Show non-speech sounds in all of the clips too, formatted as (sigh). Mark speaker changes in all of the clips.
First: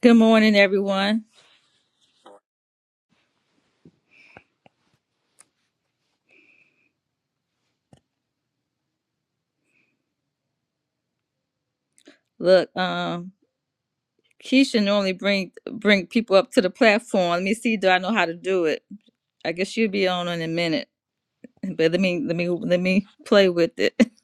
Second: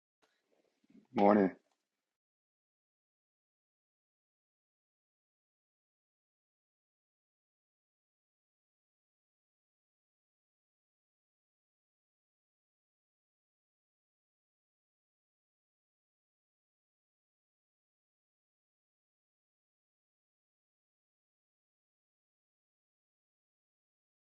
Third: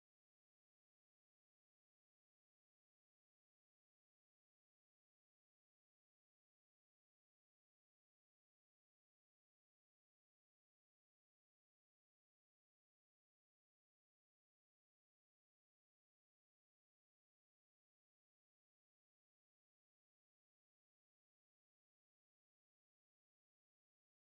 Speaker 1: Good morning, everyone.
Speaker 2: Morning.
Speaker 1: Look, um, Keisha normally bring bring people up to the platform. Let me see, do I know how to do it? I guess she'll be on in a minute, but let me let me let me play with it. (laughs)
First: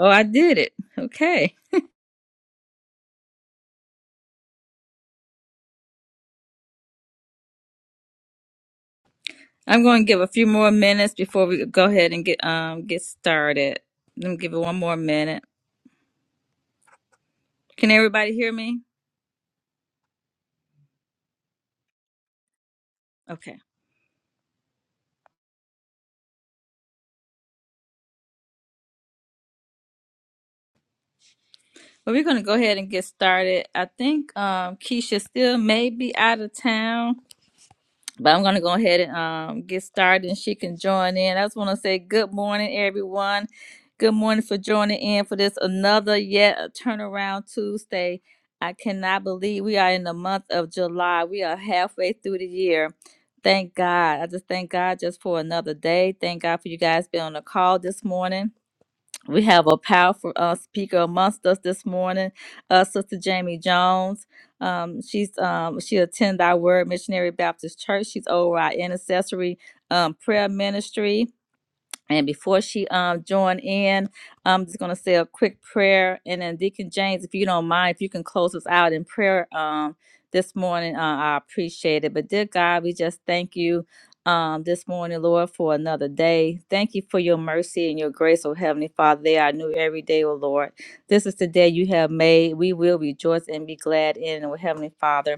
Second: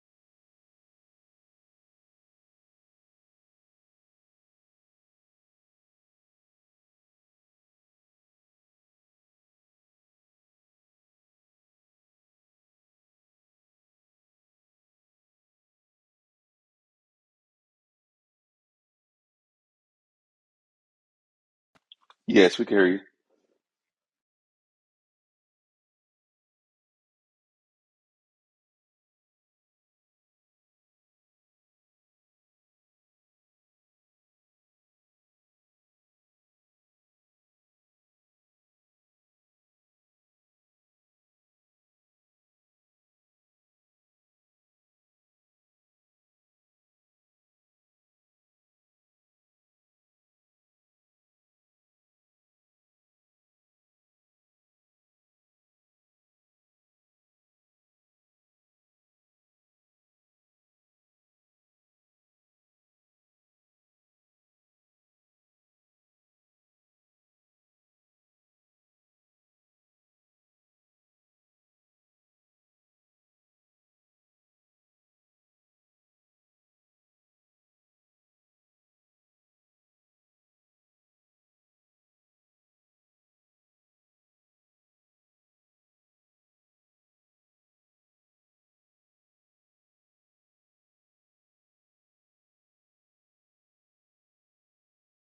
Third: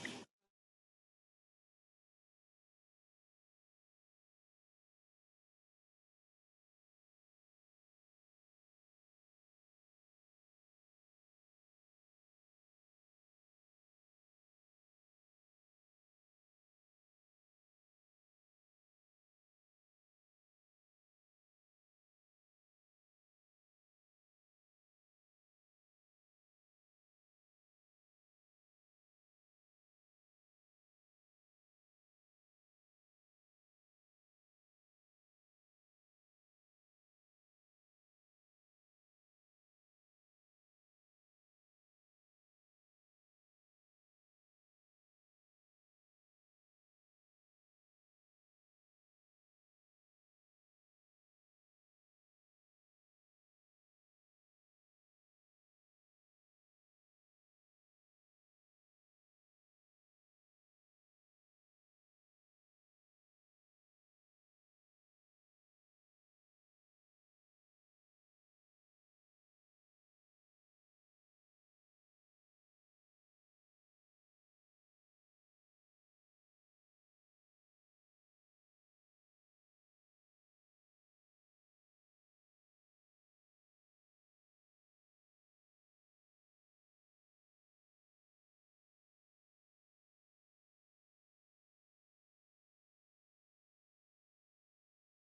Speaker 1: Oh, I did it. Okay, I'm going to give a few more minutes before we go ahead and get um get started. Let me give it one more minute. Can everybody hear me?
Speaker 2: Yes, we can hear you.
Speaker 1: Okay. Well, we're going to go ahead and get started. I think um, Keisha still may be out of town, but I'm going to go ahead and um, get started and she can join in. I just want to say good morning, everyone. Good morning for joining in for this another yet a turnaround Tuesday. I cannot believe we are in the month of July. We are halfway through the year. Thank God. I just thank God just for another day. Thank God for you guys being on the call this morning. We have a powerful uh, speaker amongst us this morning, uh, Sister Jamie Jones. Um, she's um, she attend our Word Missionary Baptist Church. She's over our intercessory um, prayer ministry. And before she um join in, I'm just gonna say a quick prayer, and then Deacon James, if you don't mind, if you can close us out in prayer um this morning, uh, I appreciate it. But dear God, we just thank you um this morning, Lord, for another day. Thank you for your mercy and your grace, oh Heavenly Father. They are new every day, oh Lord. This is the day you have made. We will rejoice and be glad in, it, oh Heavenly Father.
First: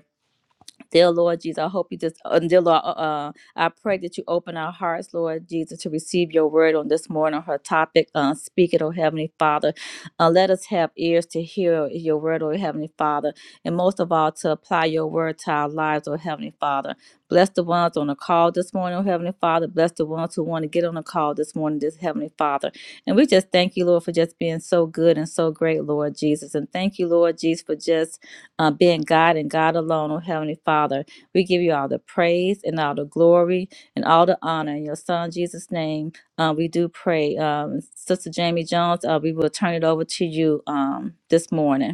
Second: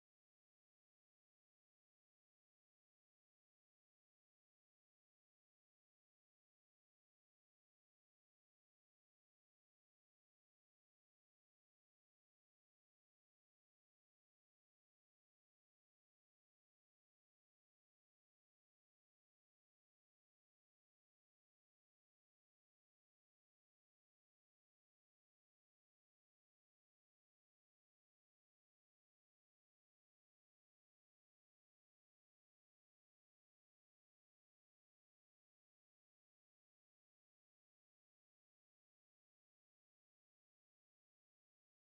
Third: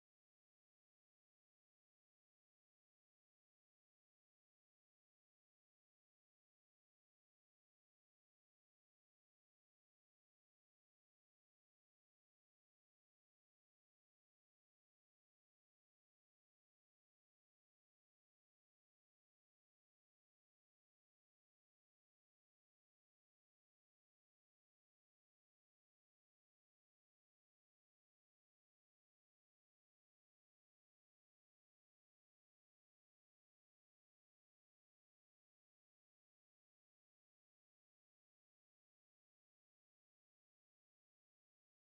Speaker 1: Dear Lord Jesus, I hope you just, uh, dear Lord, uh, uh, I pray that you open our hearts, Lord Jesus, to receive your word on this morning, her topic. Uh, speak it, oh Heavenly Father. Uh, let us have ears to hear your word, oh Heavenly Father, and most of all, to apply your word to our lives, oh Heavenly Father. Bless the ones on the call this morning, oh Heavenly Father. Bless the ones who want to get on the call this morning, this Heavenly Father. And we just thank you, Lord, for just being so good and so great, Lord Jesus. And thank you, Lord Jesus, for just uh, being God and God alone, oh Heavenly Father. We give you all the praise and all the glory and all the honor. In your Son, Jesus' name, uh, we do pray. Um, Sister Jamie Jones, uh, we will turn it over to you um, this morning.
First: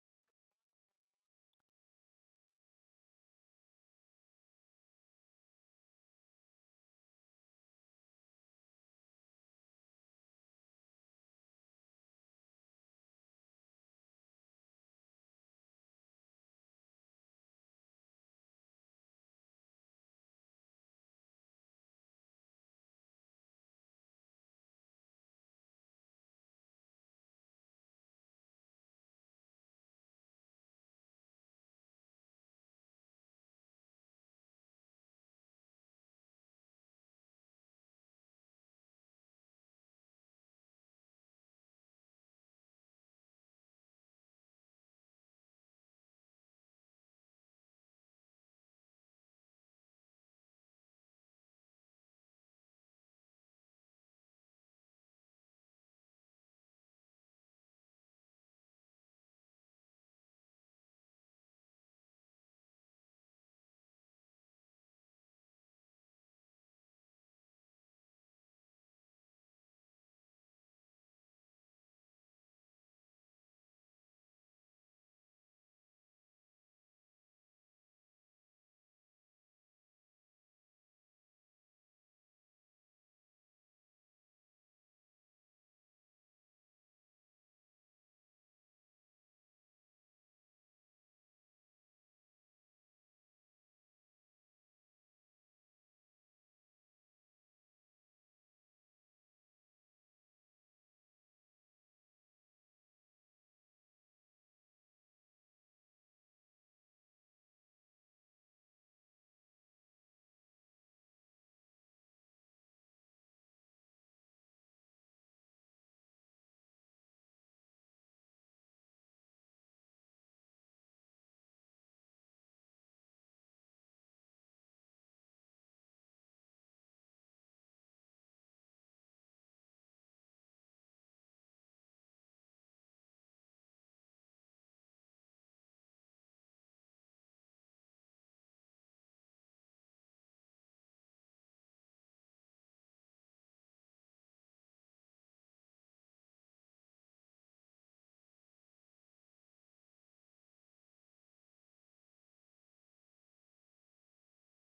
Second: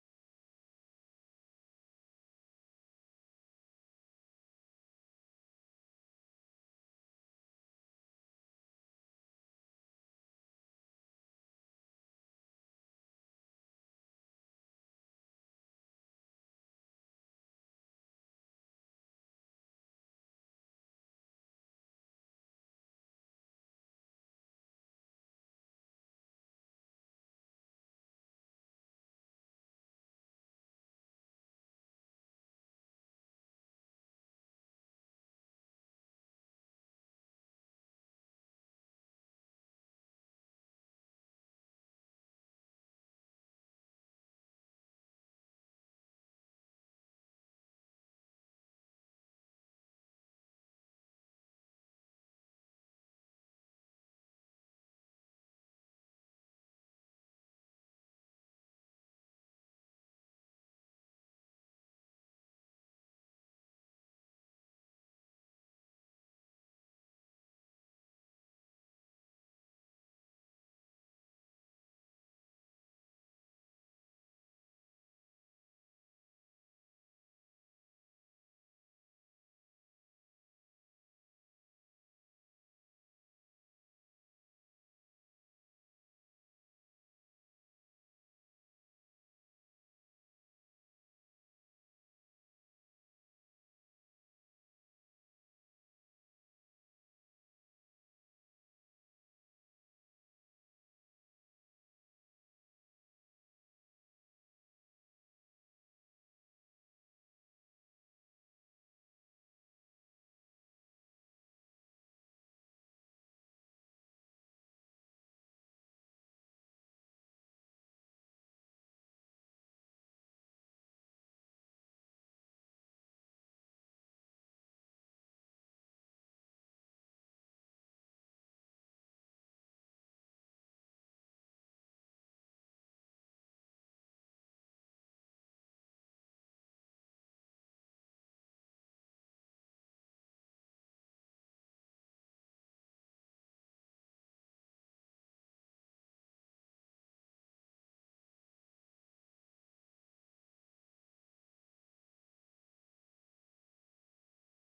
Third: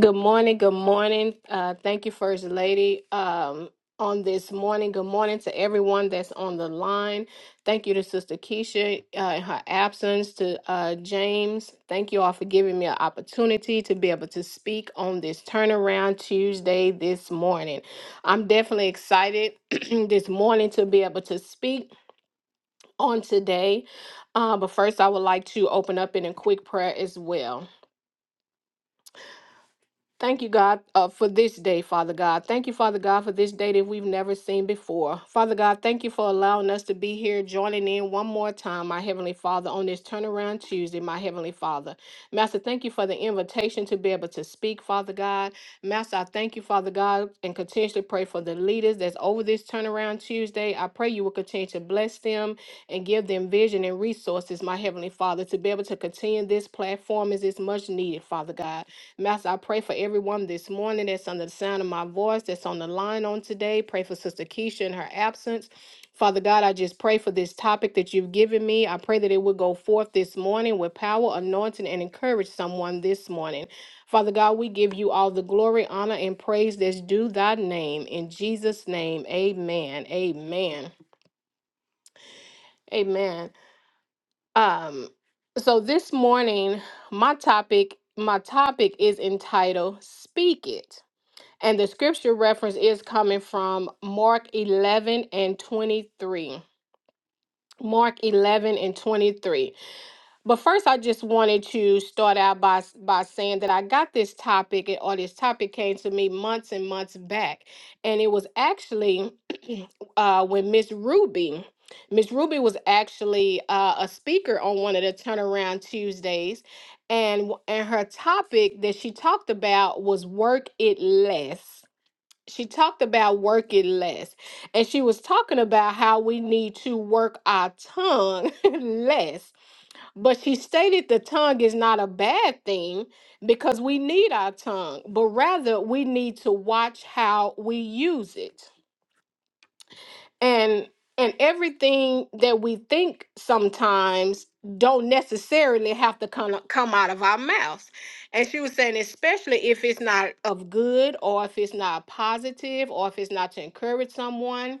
Speaker 3: Good morning. Good morning. Uh, thank you, First Lady. Um, on this morning, good morning to everyone that's on the line. Thank you to Sister Keisha uh, in her absence, to uh, James. Thank you all for giving me an opportunity to be able to speak on this turnaround Tuesday this morning. I'm definitely excited (clears throat) this morning to be able to speak on today. Uh, but first, I would like to open up in a quick prayer as well. Thank you, God, uh, for this day, Father God. Thank you, Father God, for this day that we've never seen before. Father God, thank you for allowing us to be here, joining in one more time, my Heavenly Father, on this turnaround Tuesday, my Heavenly Father. Master, thank you for the invitation to be able to speak, Father God. Master, I thank you, Father God, and continuously pray for the leaders that's over this turnaround Tuesday. I pray you will continue to bless them and give them vision and resources, my Heavenly Father, to be able to continue this platform as it's much needed, Father God. Master, I pray for everyone this morning that's under the sound of my voice, that's on the line on today. Pray for Sister Keisha in her absence. Father God, I just pray for this topic that you've given me. I pray that it will go forth this morning with power, anointing, and encourage someone this morning. Father God, we give you all the glory, honor, and praise that's due thy name. In Jesus' name, amen. Amen. Amen. Um, so this morning, my topic, my topic is entitled Speak It. And the scripture reference is coming from Mark 11 and 23. Mark 11 and 23. But first, I just wanted to start out by, by saying that I got this topic, or this topic came to me months and months back. And it was actually (clears throat) uh, when Miss Ruby, Miss Ruby was actually uh, a speaker on one of the Turnaround Tuesdays. And, w- and her topic that she talked about was work it less she talked about working less and she was talking about how we need to work our tongue (laughs) less but she stated the tongue is not a bad thing because we need our tongue but rather we need to watch how we use it and and everything that we think sometimes don't necessarily have to come come out of our mouths and she was saying especially if it's not of good or if it's not positive or if it's not to encourage someone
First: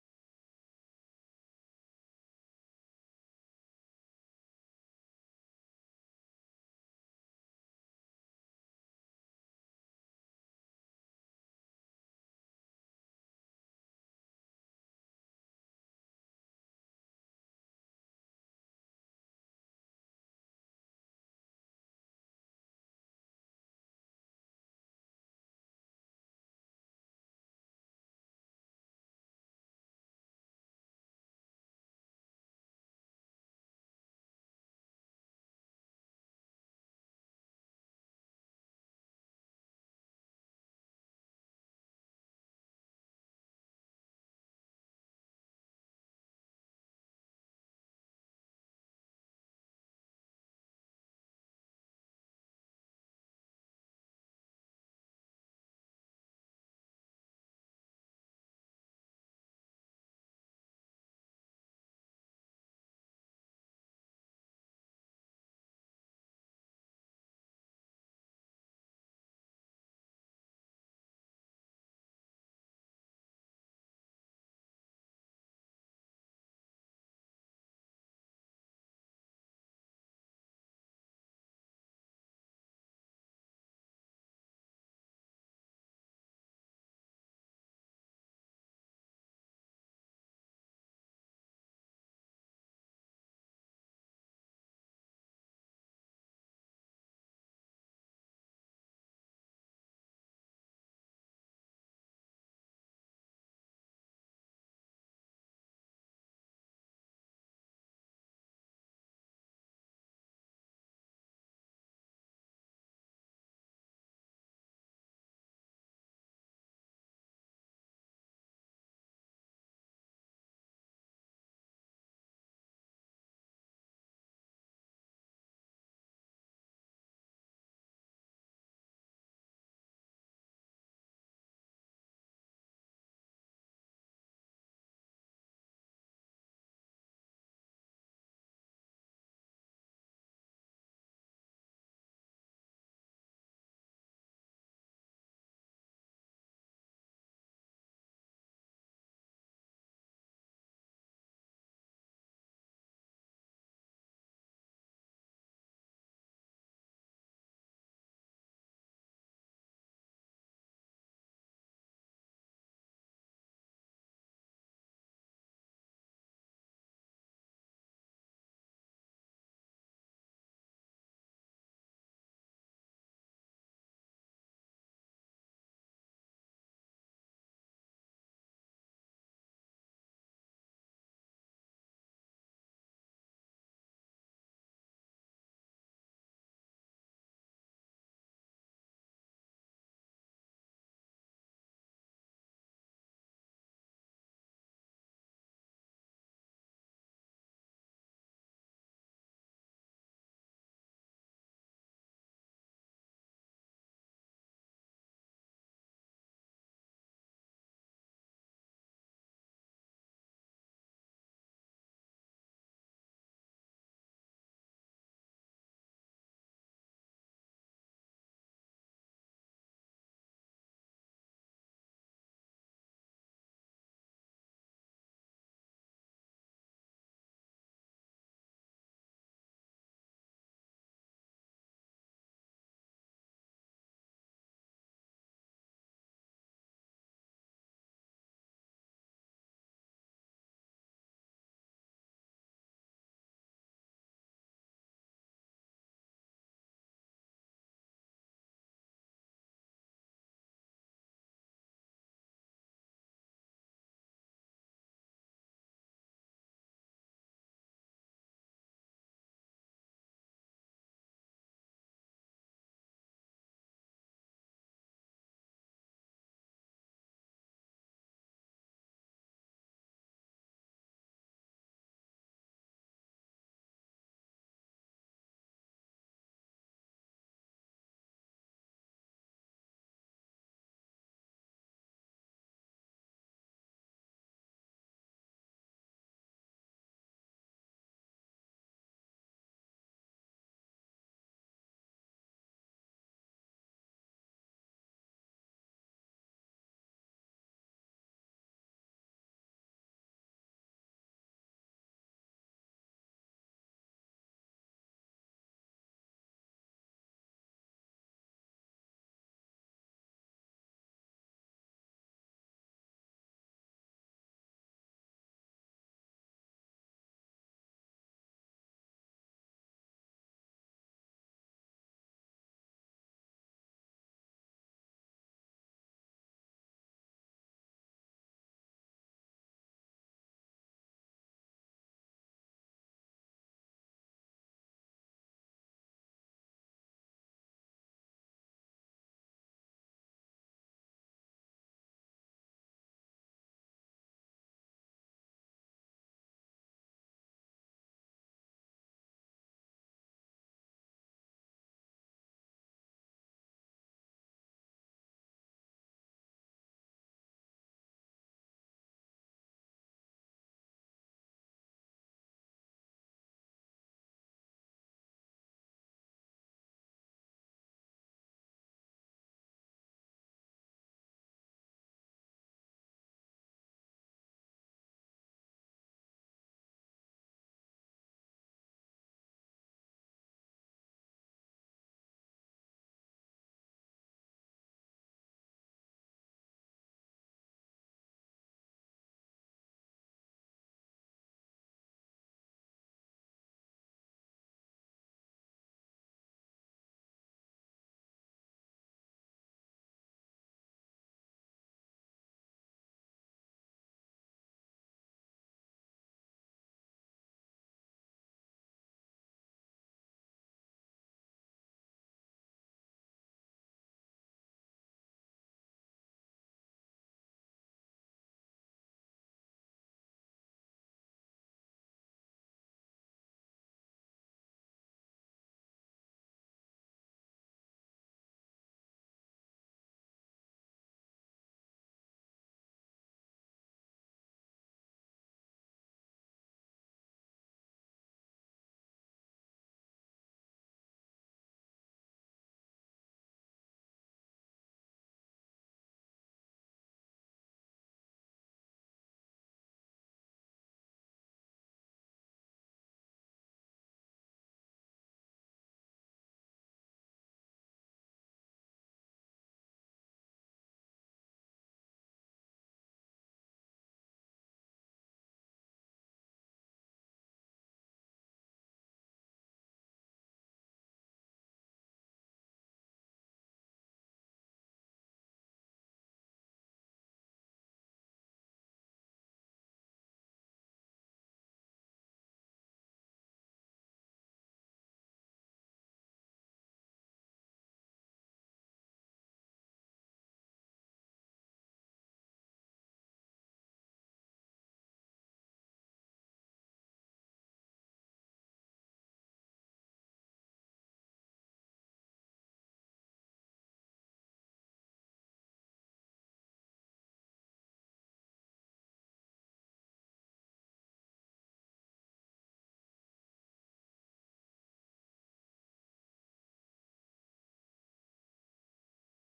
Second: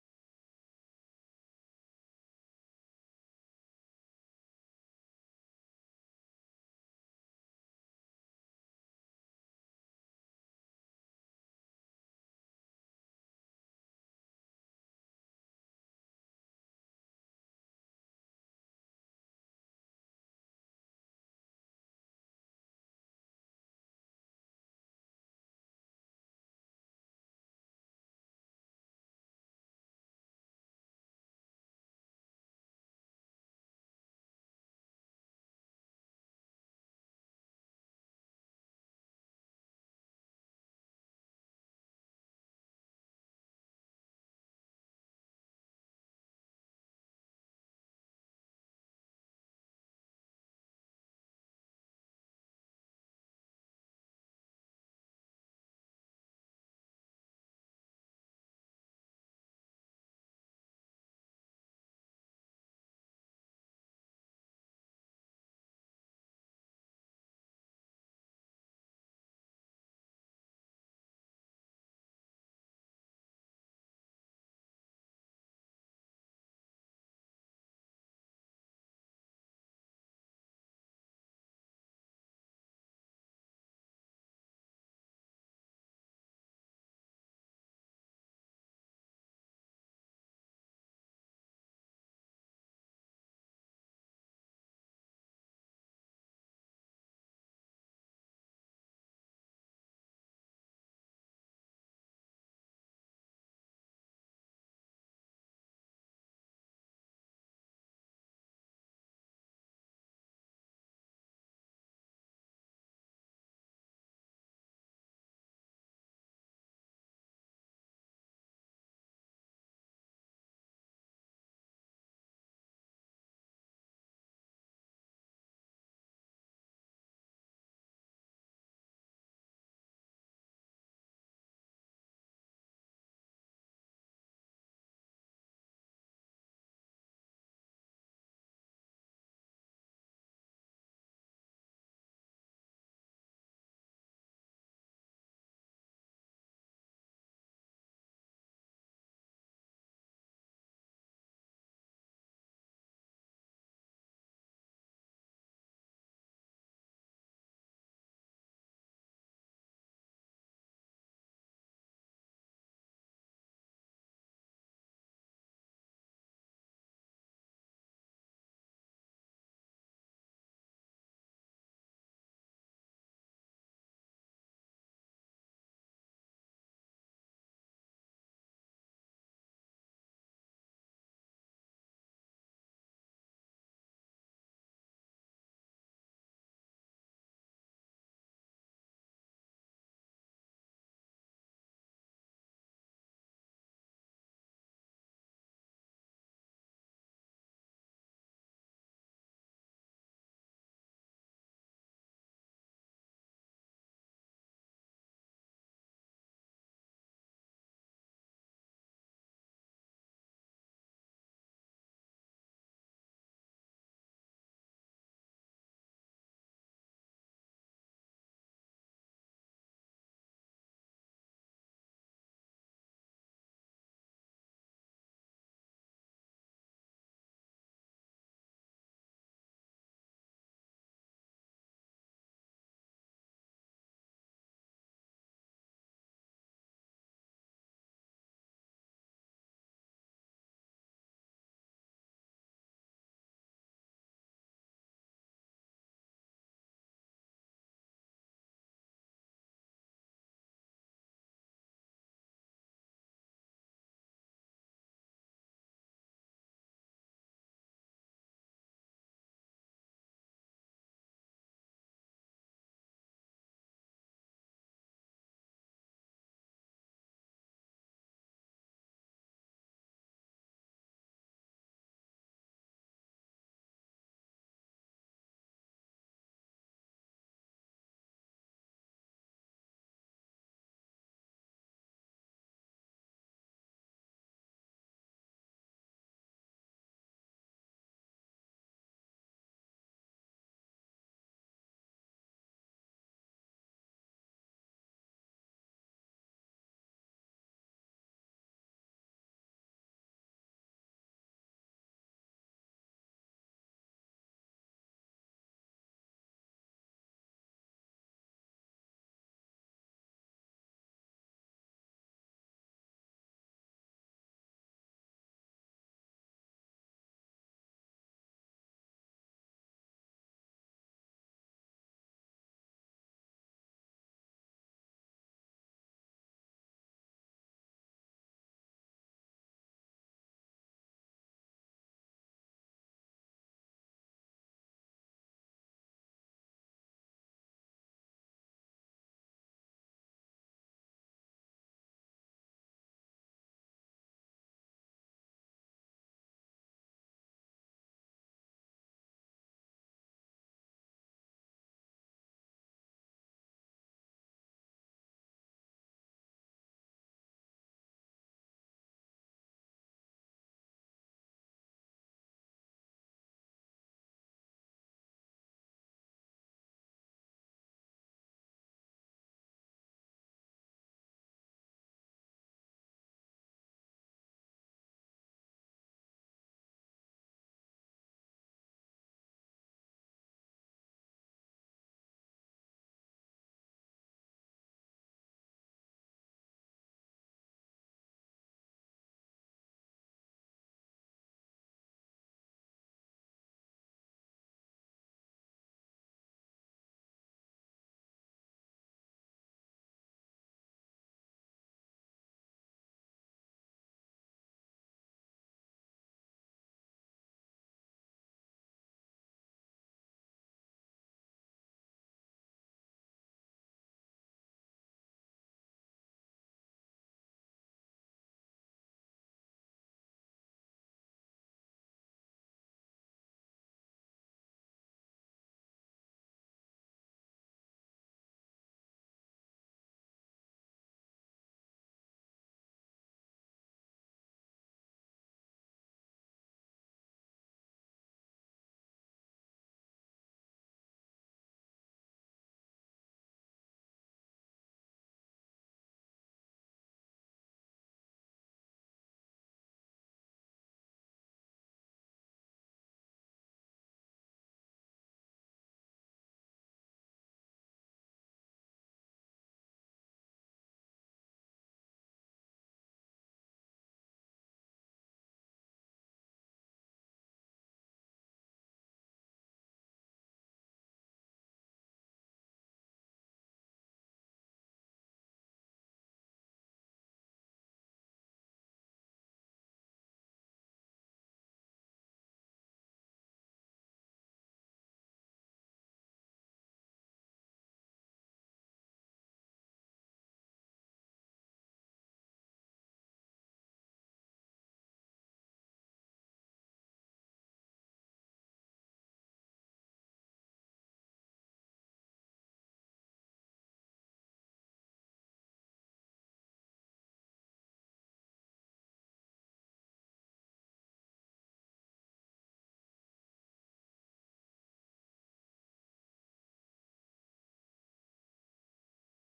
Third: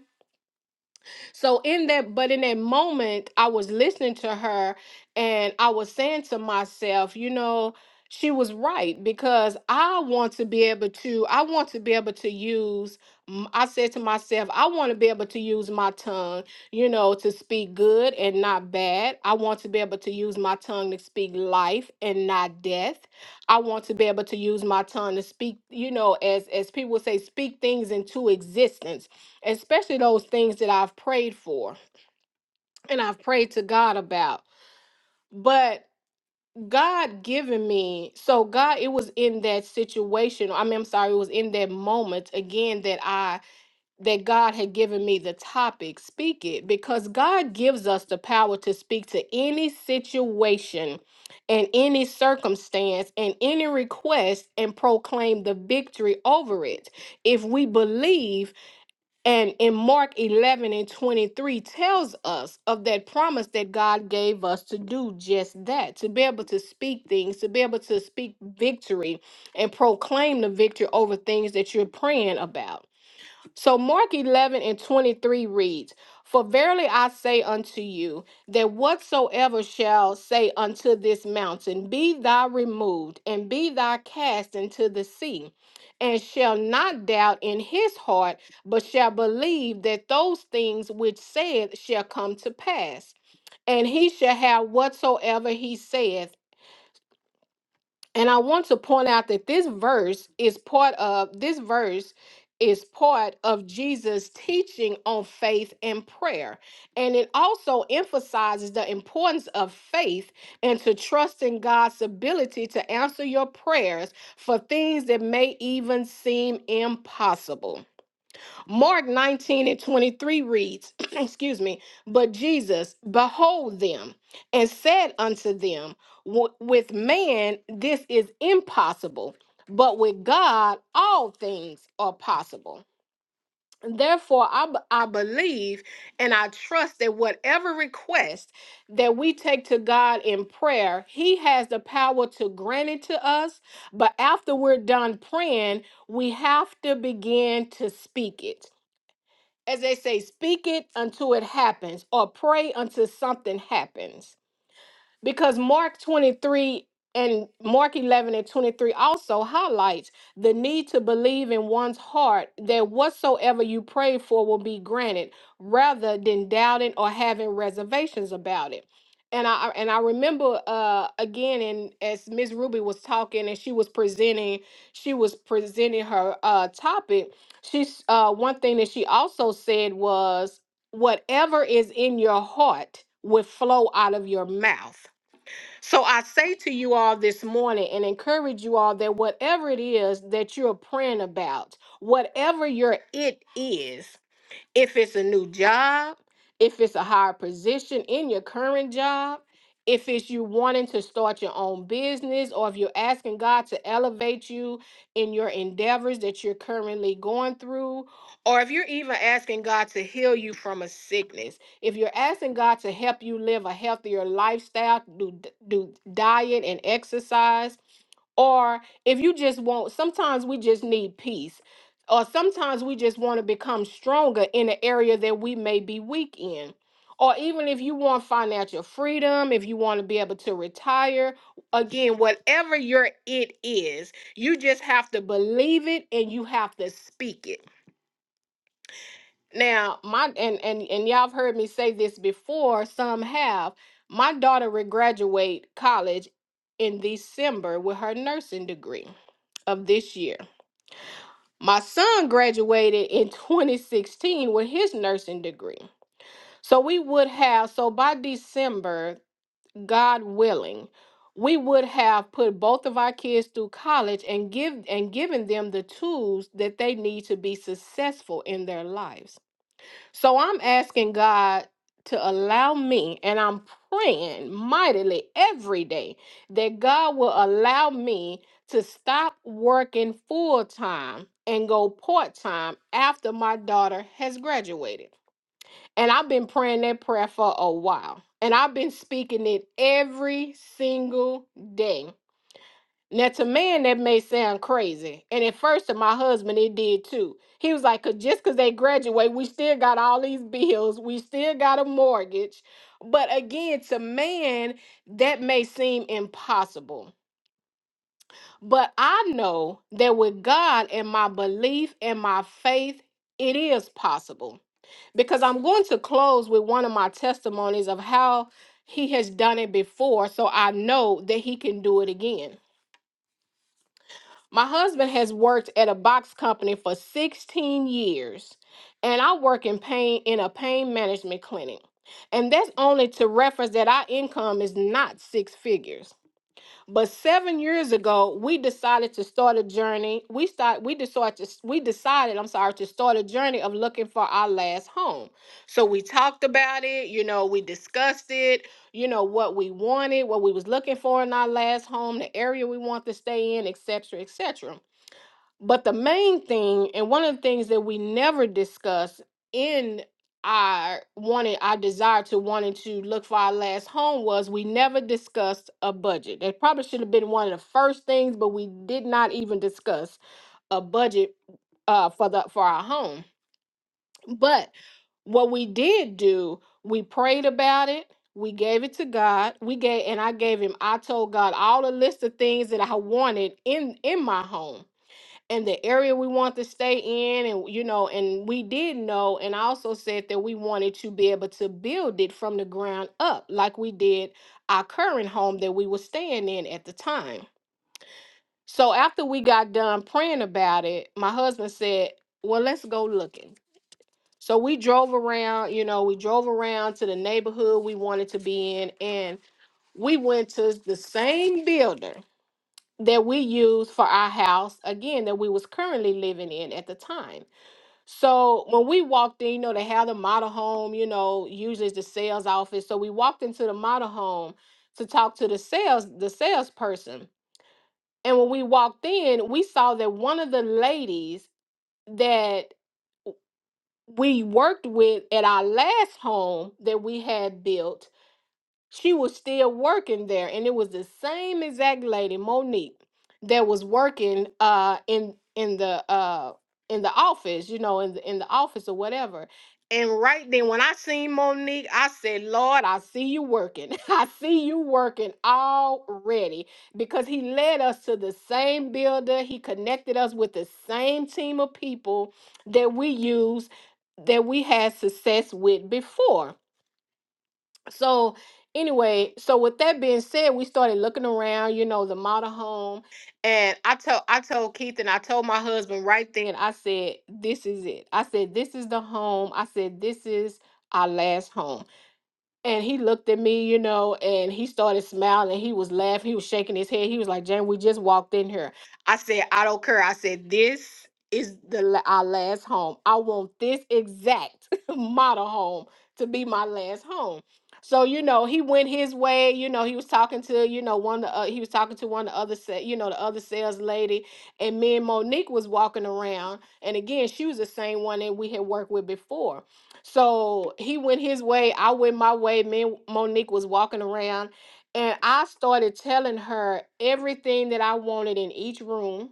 Speaker 3: so in that, but in that moment, I was listening to her and I was saying to myself, you know, she was right because I want to be able to, I want to be able to use, m- I said to myself, I want to be able to use my tongue, you know, to speak good and not bad. I want to be able to use my tongue to speak life and not death. I want to be able to use my tongue to speak, you know, as as people say, speak things into existence especially those things that I've prayed for and I've prayed to God about. But God given me, so God, it was in that situation. I mean, I'm sorry, it was in that moment again that I that God had given me the topic, speak it, because God gives us the power to speak to any situation and any circumstance and any request and proclaim the victory over it if we believe and in Mark 11 and 23 tells us of that promise that God gave us to do just that, to be able to speak things, to be able to speak victory and proclaim the victory over things that you're praying about. So Mark 11 and 23 reads, For verily I say unto you, that whatsoever shall say unto this mountain, Be thou removed, and be thou cast into the sea, and shall not doubt in his heart, but shall believe that those things which saith shall come to pass, and he shall have whatsoever he saith. And I want to point out that this verse is part of this verse is part of Jesus teaching on faith and prayer. And it also emphasizes the importance of faith and to trust in God's ability to answer your prayers for things that may even seem impossible. Mark 19 and 23 reads, (clears throat) excuse me, but Jesus, behold them, and said unto them, "Wi- With man this is impossible, but with God all things are possible. Therefore, I, b- I believe and I trust that whatever request that we take to God in prayer, He has the power to grant it to us. But after we're done praying, we have to begin to speak it as they say, speak it until it happens or pray until something happens because Mark 23 and Mark 11 and 23 also highlights the need to believe in one's heart that whatsoever you pray for will be granted rather than doubting or having reservations about it. And I and I remember uh again and as Miss Ruby was talking and she was presenting she was presenting her uh topic she's uh one thing that she also said was whatever is in your heart will flow out of your mouth so I say to you all this morning and encourage you all that whatever it is that you're praying about, whatever your it is, if it's a new job, if it's a higher position in your current job, if it's you wanting to start your own business, or if you're asking God to elevate you in your endeavors that you're currently going through, or if you're even asking God to heal you from a sickness, if you're asking God to help you live a healthier lifestyle, do, do diet and exercise, or if you just want sometimes we just need peace or sometimes we just want to become stronger in the area that we may be weak in or even if you want financial freedom if you want to be able to retire again whatever your it is you just have to believe it and you have to speak it now my and and, and y'all have heard me say this before some have my daughter will graduate college in december with her nursing degree of this year. My son graduated in (laughs) 2016 with his nursing degree. So we would have, so by December, God willing, we would have put both of our kids through college and give and given them the tools that they need to be successful in their lives. So I'm asking God to allow me, and I'm praying mightily every day that God will allow me to stop working full time and go part time after my daughter has graduated. And I've been praying that prayer for a while, and I've been speaking it every single day. Now, to man, that may sound crazy. And at first, to my husband, it did too. He was like, 'Cause just because they graduate, we still got all these bills, we still got a mortgage. But again, to man, that may seem impossible. But I know that with God and my belief and my faith, it is possible. Because I'm going to close with one of my testimonies of how he has done it before. So I know that he can do it again. My husband has worked at a box company for 16 years, and I work in pain in a pain management clinic. And that's only to reference that our income is not six figures. But seven years ago, we decided to start a journey. We start we decided to, we decided, I'm sorry, to start a journey of looking for our last home. So we talked about it, you know, we discussed it, you know what we wanted what we was looking for in our last home the area we want to stay in et cetera, et cetera. But the main thing, and one of the things that we never discuss in our wanting our desire to wanting to look for our last home was we never discussed a budget. That probably should have been one of the first things, but we did not even discuss a budget uh, for the for our home. But what we did do, we prayed about it. We gave it to God. We gave, and I gave him. I told God all the list of things that I wanted in in my home and the area we want to stay in and you know and we did know and I also said that we wanted to be able to build it from the ground up like we did our current home that we were staying in at the time so after we got done praying about it my husband said well let's go looking so we drove around you know we drove around to the neighborhood we wanted to be in and we went to the same builder that we used for our house again that we was currently living in at the time so when we walked in, you know, they have the model home, you know, usually it's the sales office. So we walked into the model home to talk to the sales, the salesperson. And when we walked in, we saw that one of the ladies that we worked with at our last home that we had built she was still working there, and it was the same exact lady, Monique, that was working uh in in the uh in the office, you know, in the, in the office or whatever. And right then, when I seen Monique, I said, "Lord, I see you working. (laughs) I see you working already." Because he led us to the same builder. He connected us with the same team of people that we used, that we had success with before so anyway so with that being said we started looking around you know the model home and i told i told keith and i told my husband right then i said this is it i said this is the home i said this is our last home and he looked at me, you know, and he started smiling. He was laughing. He was shaking his head. He was like, Jane, we just walked in here. I said, I don't care. I said, this is the la- our last home. I want this exact (laughs) model home to be my last home. So, you know, he went his way. You know, he was talking to, you know, one of the, uh, he was talking to one of the other, sa- you know, the other sales lady. And me and Monique was walking around. And again, she was the same one that we had worked with before. So he went his way, I went my way. Me and Monique was walking around, and I started telling her everything that I wanted in each room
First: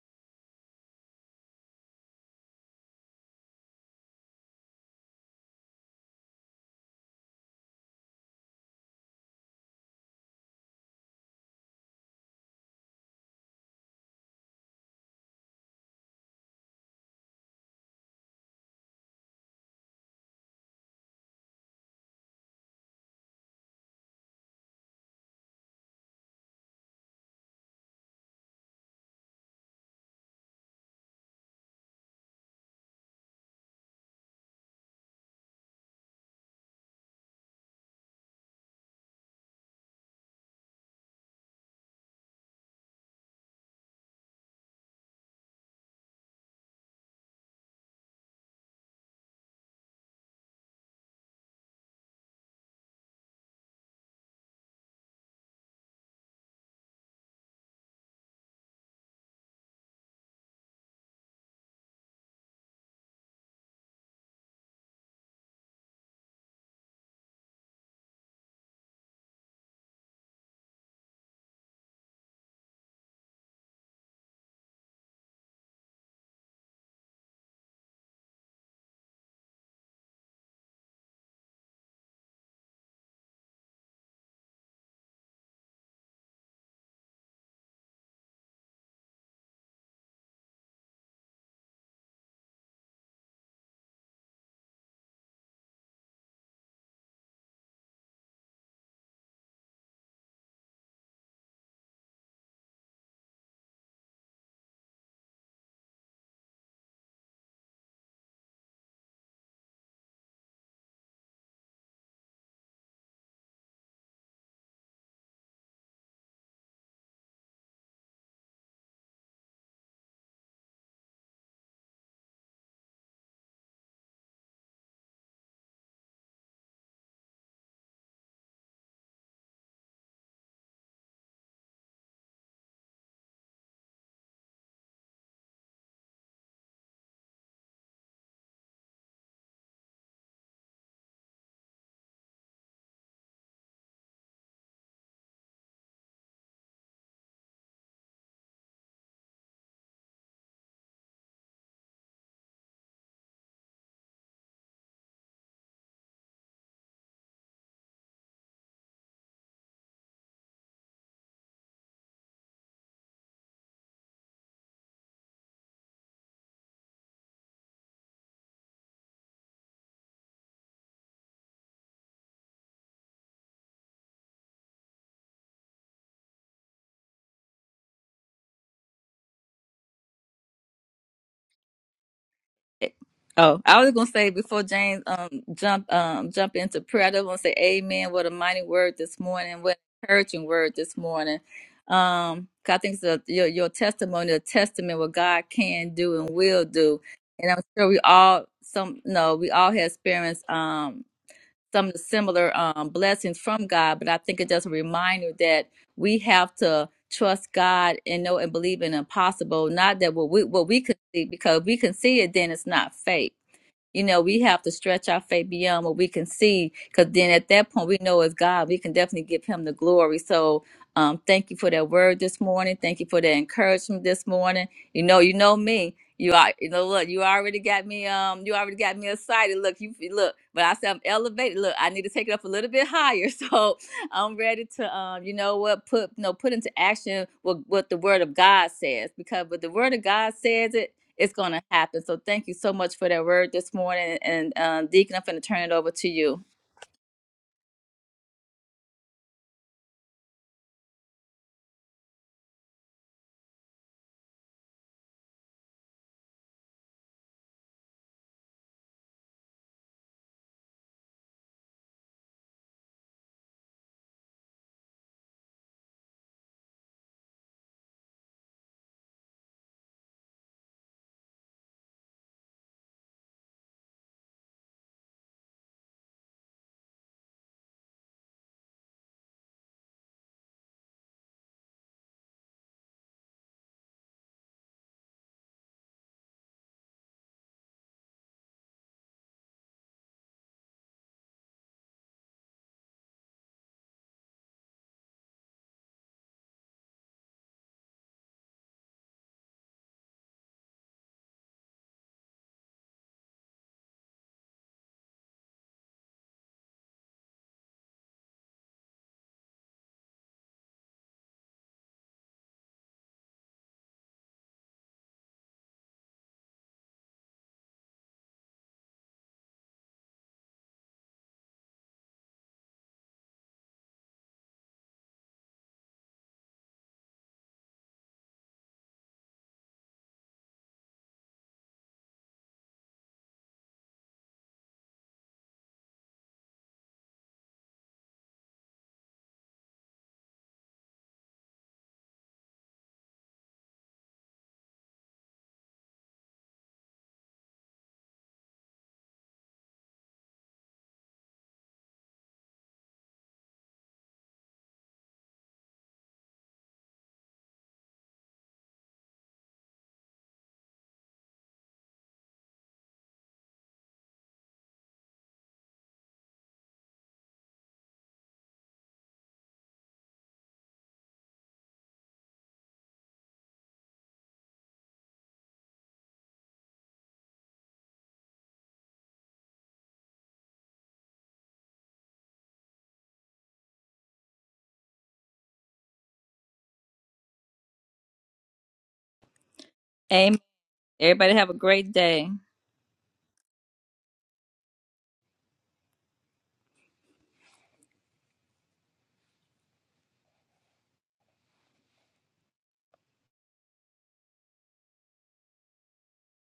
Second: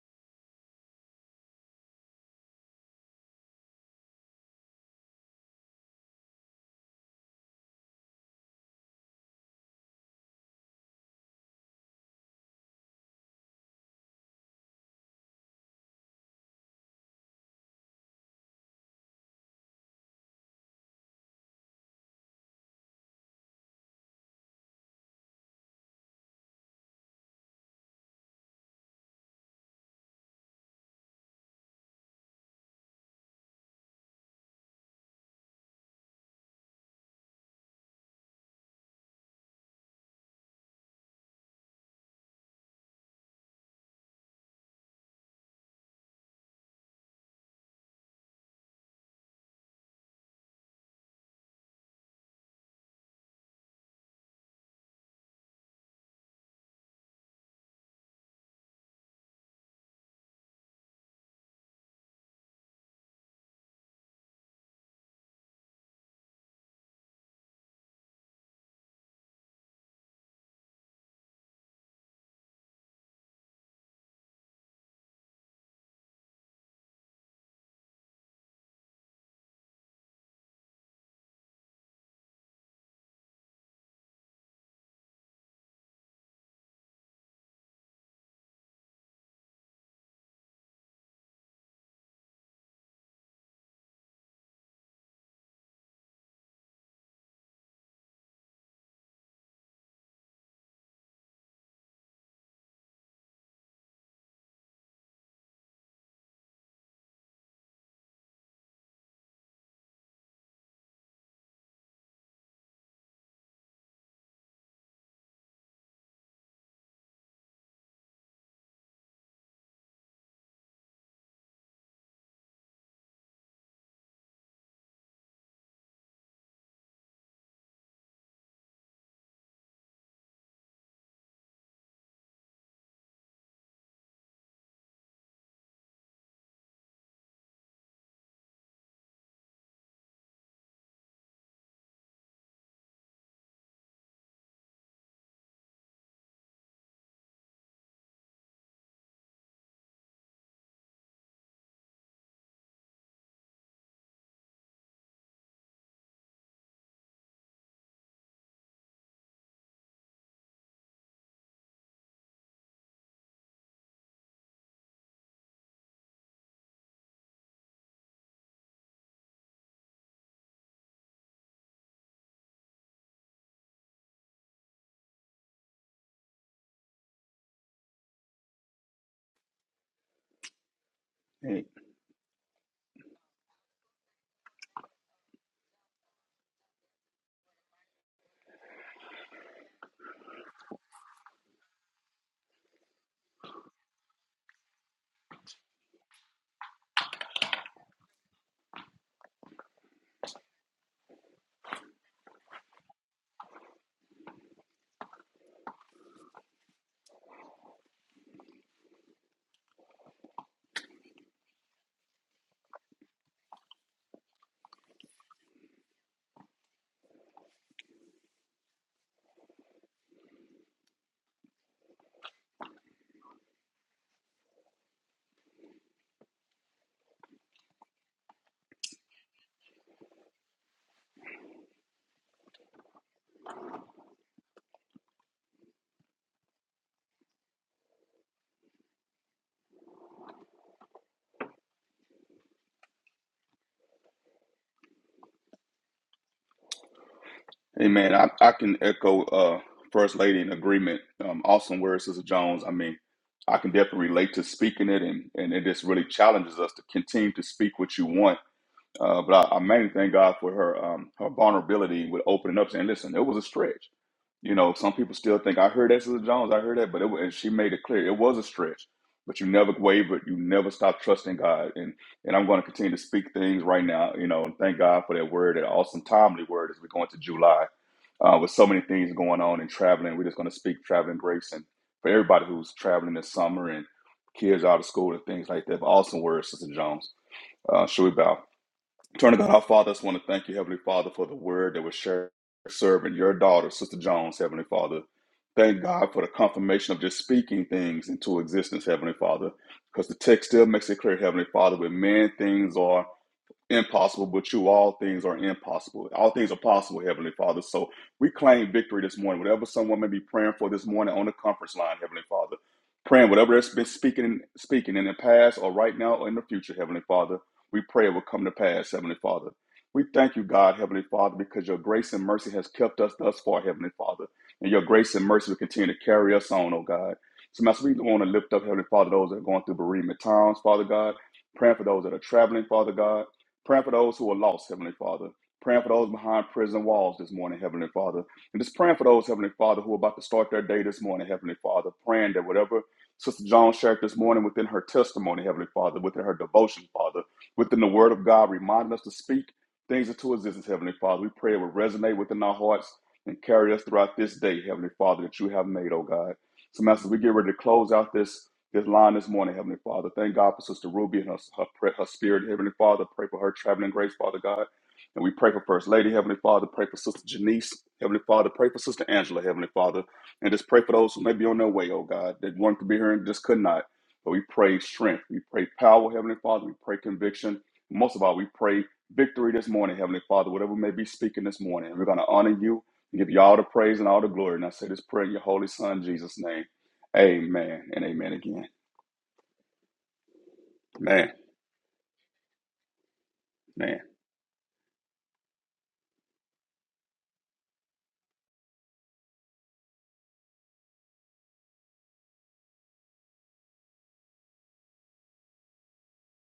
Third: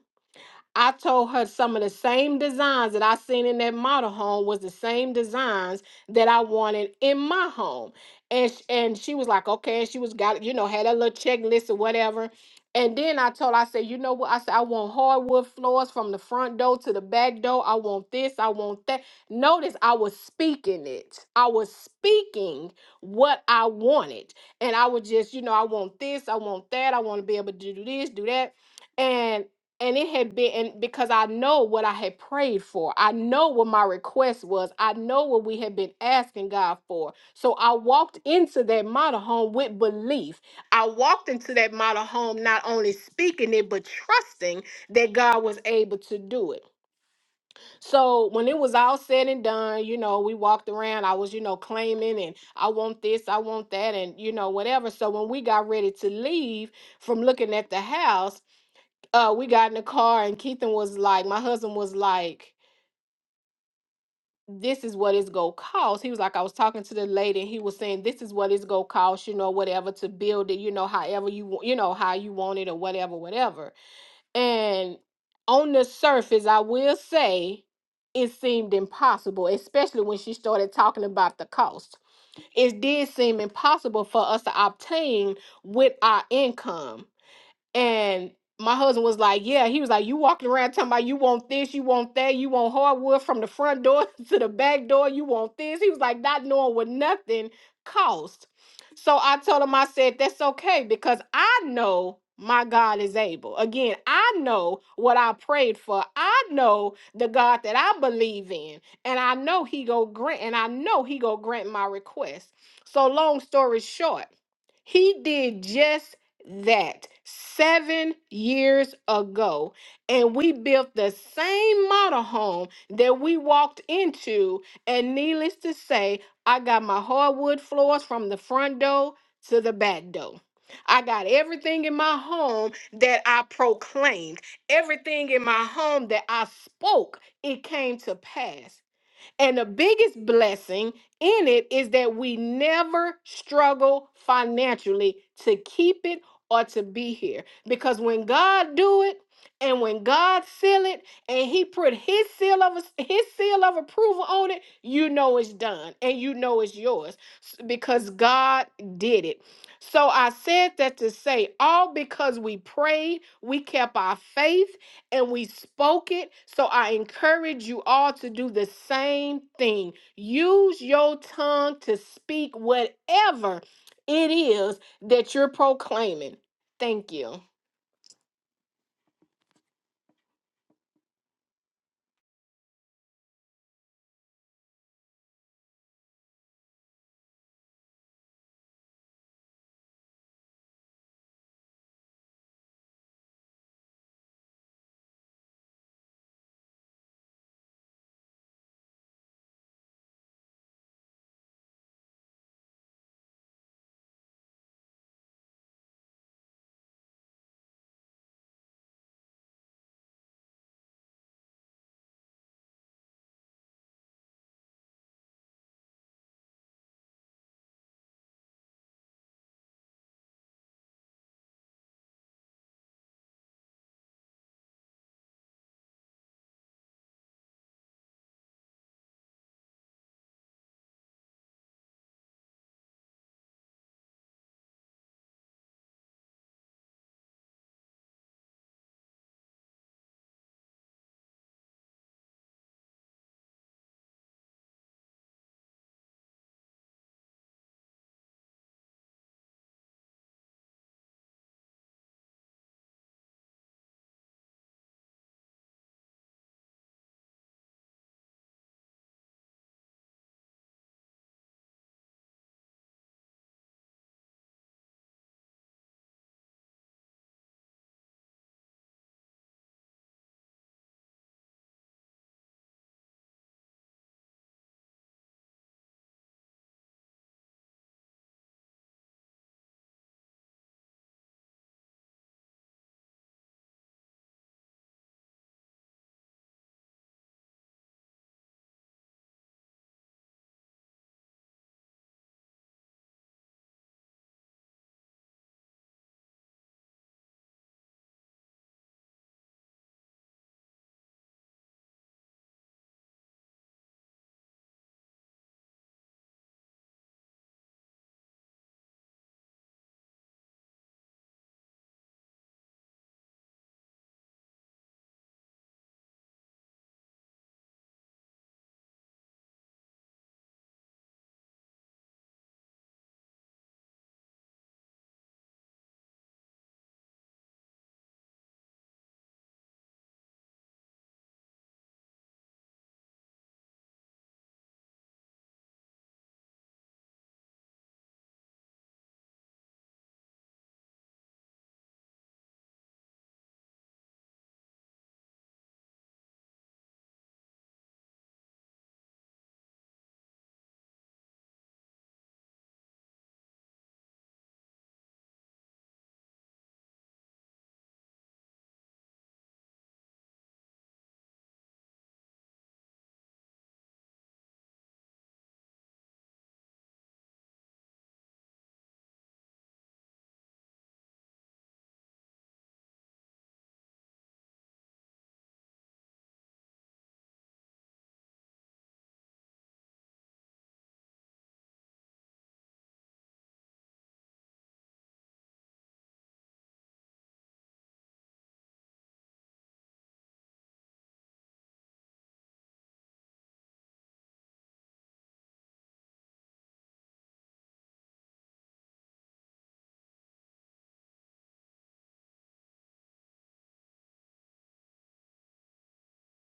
Speaker 3: I told her some of the same designs that I seen in that model home was the same designs that I wanted in my home. And sh- and she was like, okay. And she was got, you know, had a little checklist or whatever. And then I told her, I said, you know what? I said, I want hardwood floors from the front door to the back door. I want this. I want that. Notice I was speaking it. I was speaking what I wanted. And I would just, you know, I want this. I want that. I want to be able to do this, do that. And and it had been and because I know what I had prayed for. I know what my request was. I know what we had been asking God for. So I walked into that model home with belief. I walked into that model home not only speaking it but trusting that God was able to do it. So when it was all said and done, you know, we walked around. I was, you know, claiming and I want this, I want that and you know whatever. So when we got ready to leave from looking at the house, uh, we got in the car and Keithan was like, my husband was like, this is what it's gonna cost. He was like, I was talking to the lady and he was saying, this is what it's gonna cost, you know, whatever to build it, you know, however you want, you know, how you want it or whatever, whatever. And on the surface, I will say it seemed impossible, especially when she started talking about the cost. It did seem impossible for us to obtain with our income and my husband was like, Yeah, he was like, You walking around talking about you want this, you want that, you want hardwood from the front door (laughs) to the back door, you want this. He was like, Not knowing what nothing cost. So I told him, I said, That's okay because I know my God is able. Again, I know what I prayed for. I know the God that I believe in. And I know he go grant and I know he go grant my request. So long story short. He did just that seven years ago. And we built the same model home that we walked into. And needless to say, I got my hardwood floors from the front door to the back door. I got everything in my home that I proclaimed, everything in my home that I spoke, it came to pass. And the biggest blessing in it is that we never struggle financially to keep it or to be here. Because when God do it and when God seal it and he put his seal of his seal of approval on it, you know it's done and you know it's yours s- because God did it. So I said that to say all because we prayed, we kept our faith, and we spoke it. So I encourage you all to do the same thing. Use your tongue to speak whatever it is that you're proclaiming. Thank you.
Speaker 2: Hey,
Speaker 1: Oh, I was gonna say before James um jump um jump into prayer, I just want to say Amen. What a mighty word this morning. What an encouraging word this morning. Um, 'cause I think it's a, your your testimony, a testament what God can do and will do. And I'm sure we all some no, we all have experienced. um some similar um, blessings from God, but I think it's just a reminder that we have to trust God and know and believe in the impossible, not that what we what we can see, because if we can see it, then it's not faith you know, we have to stretch our faith beyond what we can see, because then at that point, we know as God, we can definitely give Him the glory. So, um, thank you for that word this morning. Thank you for that encouragement this morning. You know, you know me. You are, you know, look, you already got me. Um, you already got me excited. Look, you look, but I said I'm elevated. Look, I need to take it up a little bit higher. (laughs) So I'm ready to, um, you know what, put, you know, put into action what what the Word of God says, because what the Word of God says it it's going to happen. So thank you so much for that word this morning. And uh, Deacon, I'm going to turn it over to you.
Speaker 2: hey man, I, I can echo uh First Lady in agreement. Um awesome word, Sister Jones. I mean, I can definitely relate to speaking it and and it just really challenges us to continue to speak what you want Uh, but I, I mainly thank God for her um, her vulnerability with opening up, saying, "Listen, it was a stretch." You know, some people still think I heard that, Sister Jones. I heard that, but it wa- and she made it clear it was a stretch. But you never wavered. You never stopped trusting God, and and I'm going to continue to speak things right now. You know, and thank God for that word, that awesome timely word as we go into July uh, with so many things going on and traveling. We're just going to speak traveling grace and for everybody who's traveling this summer and kids out of school and things like that. But awesome word, Sister Jones. Uh, should we bow? Turning God, our Father, I just want to thank you, Heavenly Father, for the word that was shared, serving your daughter, Sister Jones, Heavenly Father. Thank God for the confirmation of just speaking things into existence, Heavenly Father, because the text still makes it clear, Heavenly Father, where men things are impossible, but you all things are impossible. All things are possible, Heavenly Father. So we claim victory this morning. Whatever someone may be praying for this morning on the conference line, Heavenly Father, praying whatever that's been speaking speaking in the past or right now or in the future, Heavenly Father, we pray it will come to pass, Heavenly Father. We thank you, God, Heavenly Father, because your grace and mercy has kept us thus far, Heavenly Father. And your grace and mercy will continue to carry us on, oh God. So, Master, we want to lift up, Heavenly Father, those that are going through bereavement times, Father God, praying for those that are traveling, Father God Praying for those who are lost, Heavenly Father. Praying for those behind prison walls this morning, Heavenly Father. And just praying for those, Heavenly Father, who are about to start their day this morning, Heavenly Father. Praying that whatever Sister Jones shared this morning within her testimony, Heavenly Father, within her devotion, Father, within the Word of God, reminding us to speak things into existence, Heavenly Father. We pray it will resonate within our hearts and carry us throughout this day, Heavenly Father, that you have made, oh God. So, Master, we get ready to close out this this line this morning, Heavenly Father. Thank God for Sister Ruby and her, her, pray- her spirit, Heavenly Father. Pray for her traveling grace, Father God. And we pray for First Lady, Heavenly Father. Pray for Sister Janice, Heavenly Father. Pray for Sister Angela, Heavenly Father. And just pray for those who may be on their way, oh God, that wanted to be here and just could not. But we pray strength. We pray power, Heavenly Father. We pray conviction. Most of all, we pray victory this morning, Heavenly Father, whatever we may be speaking this morning. And We're going to honor you and give you all the praise and all the glory. And I say this prayer in your holy Son, Jesus' name. Amen and amen again.
Speaker 1: Amen.
Speaker 2: Man,
Speaker 1: Everybody have a great day.
Speaker 2: man.